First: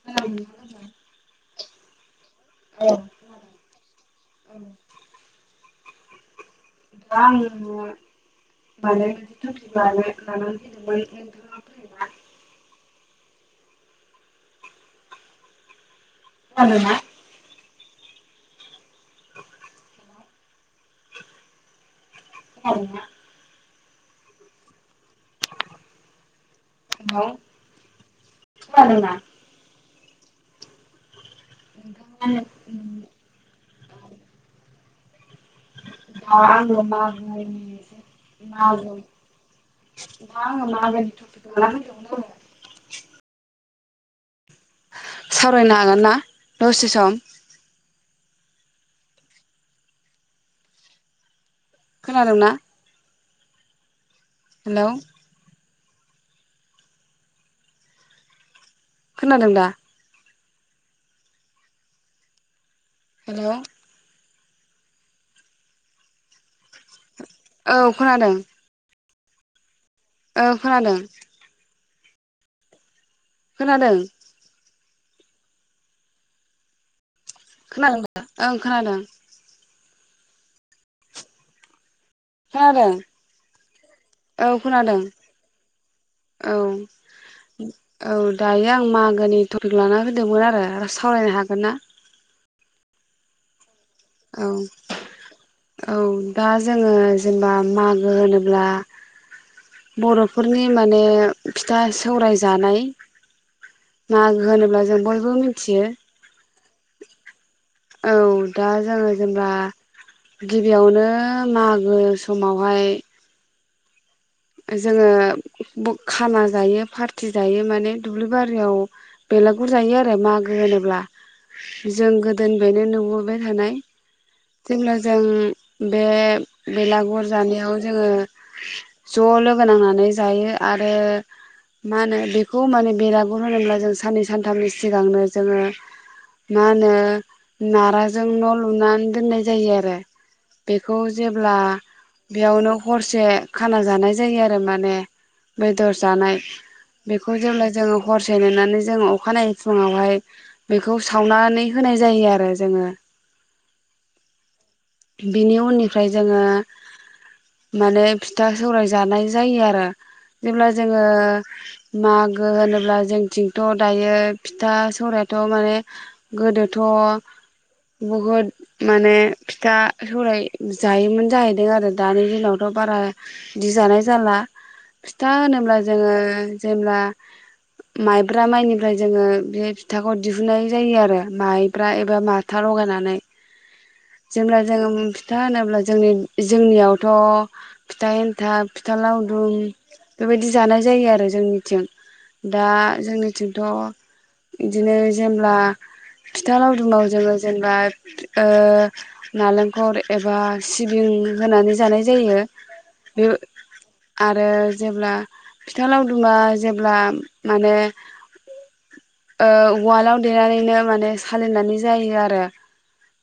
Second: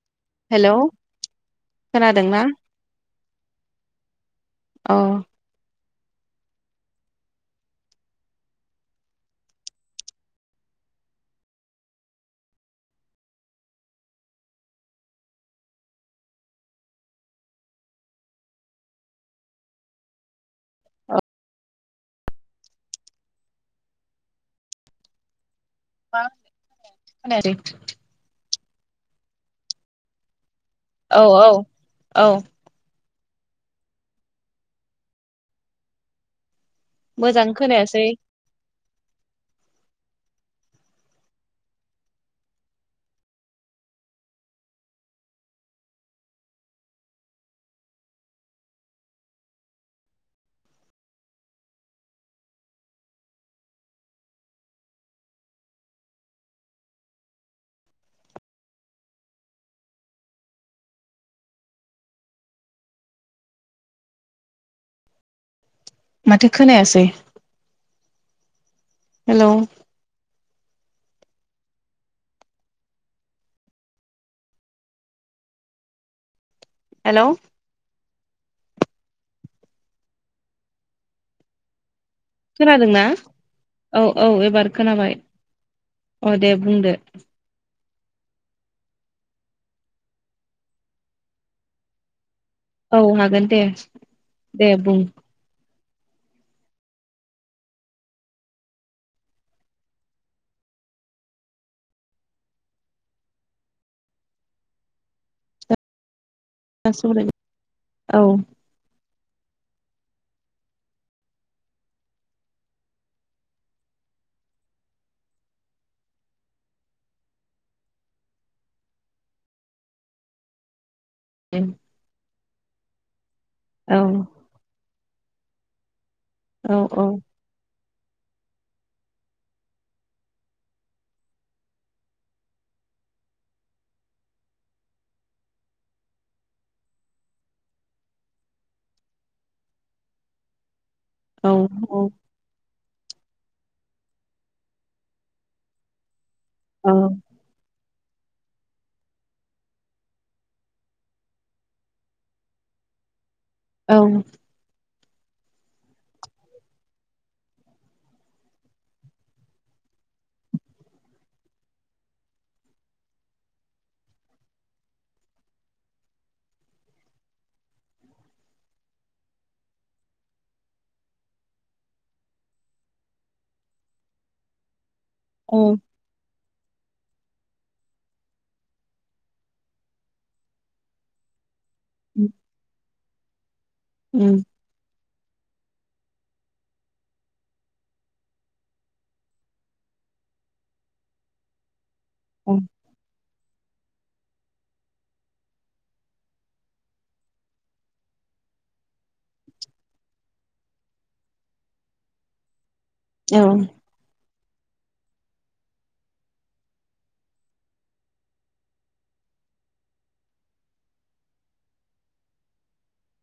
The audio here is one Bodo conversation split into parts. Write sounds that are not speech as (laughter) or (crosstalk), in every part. औ हेलौ खोनादोंना? औ अ (unintelligible) खोनादोंना? (inaudible) (unintelligible) मा खानाया दै खोनादोंना? औ औ खोनादोंना औ। (inaudible) (unintelligible) (unintelligible) मा मोजां खोनायासै आलु (unintelligible) सावरायनो हागोन ना दसे सम? खोनादोंना? हेलौ। खोनादों दा? हेलौ माथो खोनायासै। औ खोनादों। हेलौ औ खोनादों। खोनादों? हेलौ खोनादोंना? ओं खोनादों। खोनादों खोनादोंना? औ औ एबार खोनाबाय अ औ दे बुंदो। औ दायो आं मागोनि टपिक लानानै फैदोंमोन आरो आरो सावरायनो हागोन ना? औ हागोन दे। औ दे बुं। औ दा जोङो जेनेबा मागो होनोब्ला बर'फोरनि माने फिथा सौराय जानाय मागो होनोब्ला जों बयबो मिथियो। (unintelligible) औ दा जोङो जेनेबा गिबियावनो मागो समावहाय जोङो बु खाना जायो पार्टि जायो माने दुब्लि बारियाव बेलागुर जायो आरो मागो होनोब्ला। जों गोद (unintelligible) बाय थानाय औ जेब्ला ज जों उम बे औ बेलागुर जानायाव जोङो ज' लोगो नांनानै जायो आरो मा होनो बेखौ माने बेरागुर होनोब्ला जों साननै सानथामनि सिगांनो जोङो मा होनो नाराजों न' लुनानै दोननाय जायो आरो बेख खौ औ जेब्ला बेयावनो ह हरसे खाना जानाय जायो आरो माने बेदर जानाय। बेखौ जेब्ला जोङो हरसे नेनानै जोङो अखानायै फुङावहाय बेखौ सावनानै होनाय जायो आरो जोङो। औ बिनि उननिफ्राय जोङो माने फिथ था सौराय जानाय जायो आरो जेब्ला जोङो मागो होनोब्ला जोंथिंथ' दायो फिथा सौरायथ' माने गोदोथ' बहुद माने फिथा सौराय जायोमोन जाहैदों आरो दानि दिनावथ' बारा बिदि जानाय जाला। फिथा होनोब्ला उम जोङो जेब्ला माइब्रा माइनिफ्राय जोङो बे फिथाखौ दिहुननाय जायो आरो माइ ब्रा एबा माथा लगायनानै उम जेब्ला जोंङो उम फिथ था होनोब्ला जोंनि जोंनियावथ' फिथा एन्थाब, फिथा लावदुम बेबायदि जानाय जायो आरो जोंनिथिं। औ दा जोंनिथिंथ' इदिनो जेमब्ला फिथा लावदुमाव जोङो जेनेबा ओ नालेंखर एबा सिबिं होनानै जानाय जायो। बे औ आर रो जेब्ला फिथा लावदुमा जेब्ला माने ओ उवालाव देनानैनो माने सालिनानै जायो आरो।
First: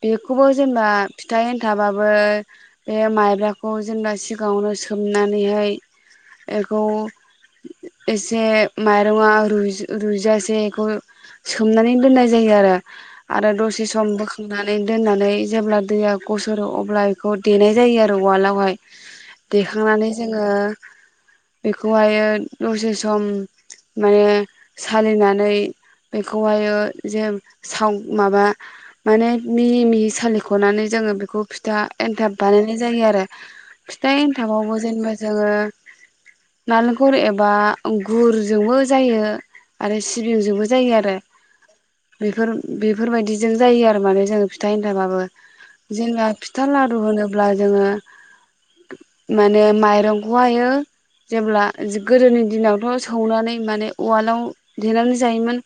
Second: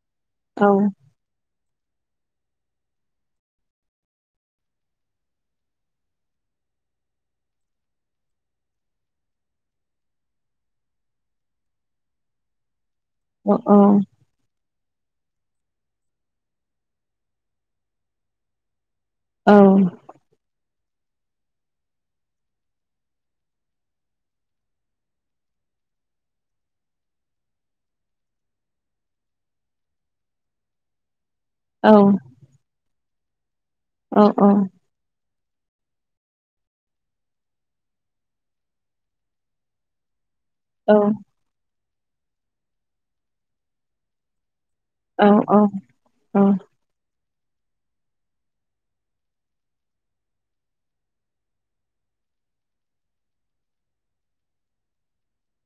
बेखौबो औ जेनेबा फिथा एनथाबाबो बे माइब्राखौ जेनबा स सिगाङावनो सोमनानैहाय एखौ एसे माइर'ङा रुयज रुयजासे एखौ सोमनानै दोननाय जायो आरो। आरो औ दसे सम बोखांनानै दोननानै जेब्ला दैया गसरो अब्ला बेखौ देनाय जायो आरो उवालावहाय। औ देखांनानै जोङो बेखौहायो दसे सम माने सालिनानै बेखौहायो जे साव माबा माने मिहि मिहि सालिख'नानै जोङो बेखौ फिथा औ एन्थाब बानायनाय जायो आरो। (inaudible) फिथा एन्थाबावबो जेनबा ज जोङो नालेंखर एबा गुरजोंबो जायो आरो सि सिबिंजोबो जायो आरो। बेफोर बेफोरबायदिजों जायो आरो माने जों फि फिथा एन्थाबाबो औ जेनेबा औ फिथा लारु होनोब अब्ला जोङो माने माइरंखौहायो जेब्ला जो गोदोनि दिनावथ' सौनानै माने उवालाव देनानै जायोमोन।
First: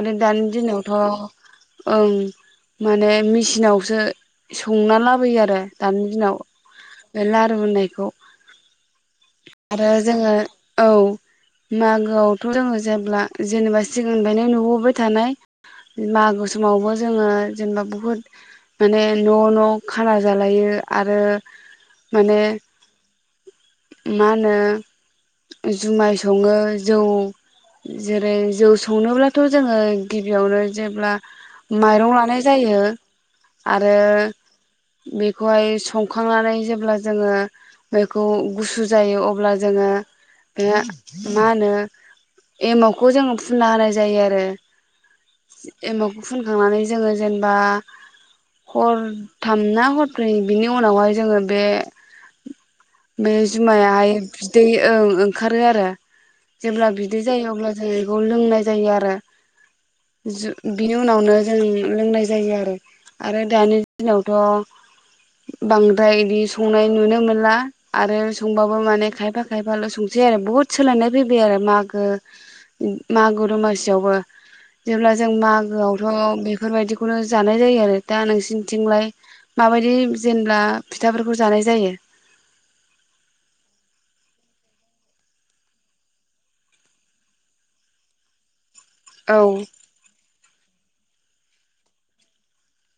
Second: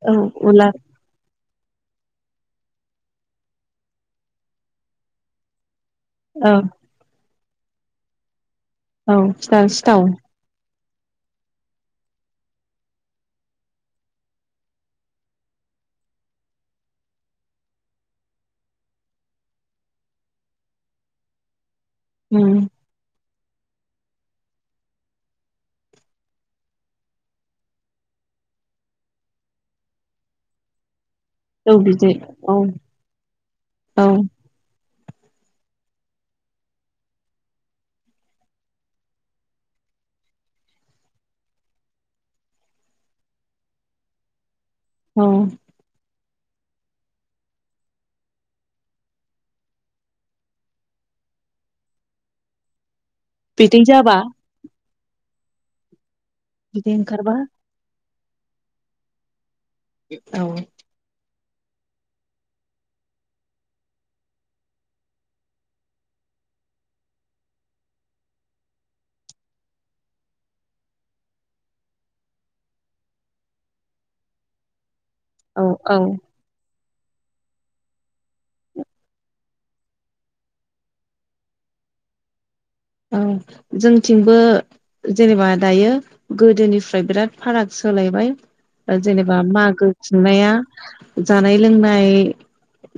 आरो औ दानि उलार दिनावथ' ओं माने मेचिनावसो संना लाबोयो आरो। दानि दिनाव औ लारु होननायखौ औ सिथाव आरो सिथाव जोङो औ मागोआवथ' जोङो जेब्ला जेनेबा सिगांनिफ्रायनो नुबोबाय थानाय मागो समावबो जोङो जेनेबा बुहुद माने न' न' खाना जालायो आरो माने उम मा होनो जुमाय सङो जौ जेरै जौ संनोब्लाथ' जोङो गिबियावनो जेब्ला जौ बिदै माइरं लानाय औ जायो आरो औ बेखौहाय संखांनानै जेब्ला जोङो बैखौ गुसु जायो अब्ला जोङो बे मा होनो एमावखौ जोङो फुनना होनाय जायो आरो। औ एमाव फुनखांनानै जोङो जेनेबा हरथाम ना हरब्रै बिनि उनावहाय जोङो बे बे बिदै जुमायाहाय जाबा बिदै ओ ओंखारो आरो जेब्ला बिदै जायो अब्लासो बेखौ लोंनाय जायो आरो। औ जो बिनि उनावनो जों लोंनाय जायो आरो आरो दानि दिनावथ' बांद्राय इदि स संनाय नुनो मोनला आरो संबाबो माने खायफा खायफाल' संसै आरो बुहुद सोलायनाय फैबाय आरो मागो मागो दमासियावबो। जेब्ला जों औ औ मागोआवथ' बेफोरबायदि फुरा जानाय जायो आरो दा नोंसिनिथिंलाय माबायदि जेनब्ला फिथाफोरखौ जानाय जायो। औ जोंथिंबो जेनेबा दायो गोदोनिफ्राय बिराद फाराग सोलायबाय। जेनेबा औ मागो खुंनाया जानाय लोंनाय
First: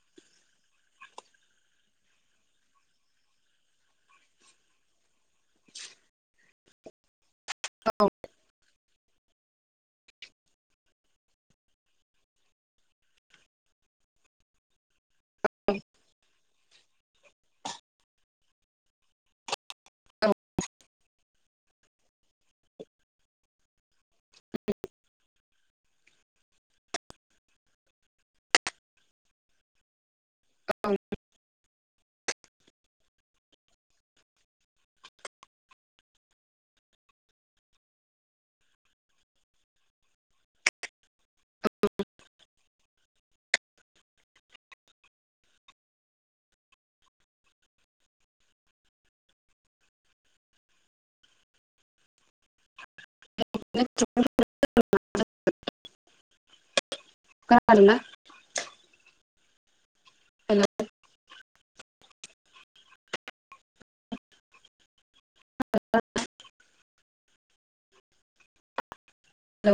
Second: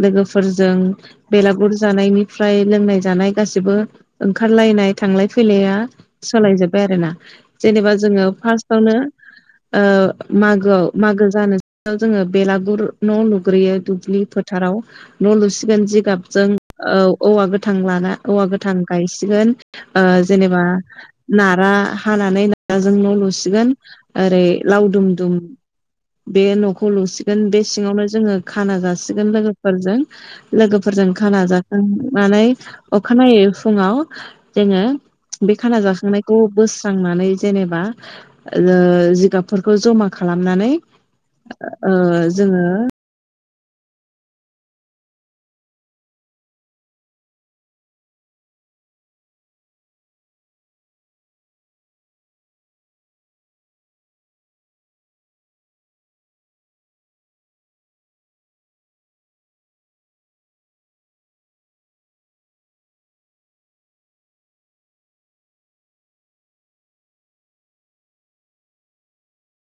लोगोफोरजों बेलागुर जानायनिफ्राय लोंनाय जानाय गासिबो ओं ओंखारलायनाय थांलाय फैलाया सोलाय जोबबाय आरोना। जेनेबा जोङो फार्स्टआवनो ओ मागोआव मागो जानोसैआव जोङो बेलागुर न' लुग्रोयो दुब्लि फोथाराव। न' लुसिगोन जिगाबजों औ औवा गोथां लाना औवा गोथां गाय सिगोन ओ जेनेबा नारा हानानै नाराजों न' लुसिगोन। ओरै लावदुम दुम बे न'खौ लुसिगोन बे सिङावनो जोङो खाना जासिगोन लोगोफोरजों। लोगोफोरजों खाना जा खांनानै अखानायै फुङाव जोङो बे खाना जाखांनायखौ बोस्रांनानै जेनेबा ओ जिगाबफोरखौ जमा खालामनानै ओ जोङो (unintelligible) हेलौ। (unintelligible)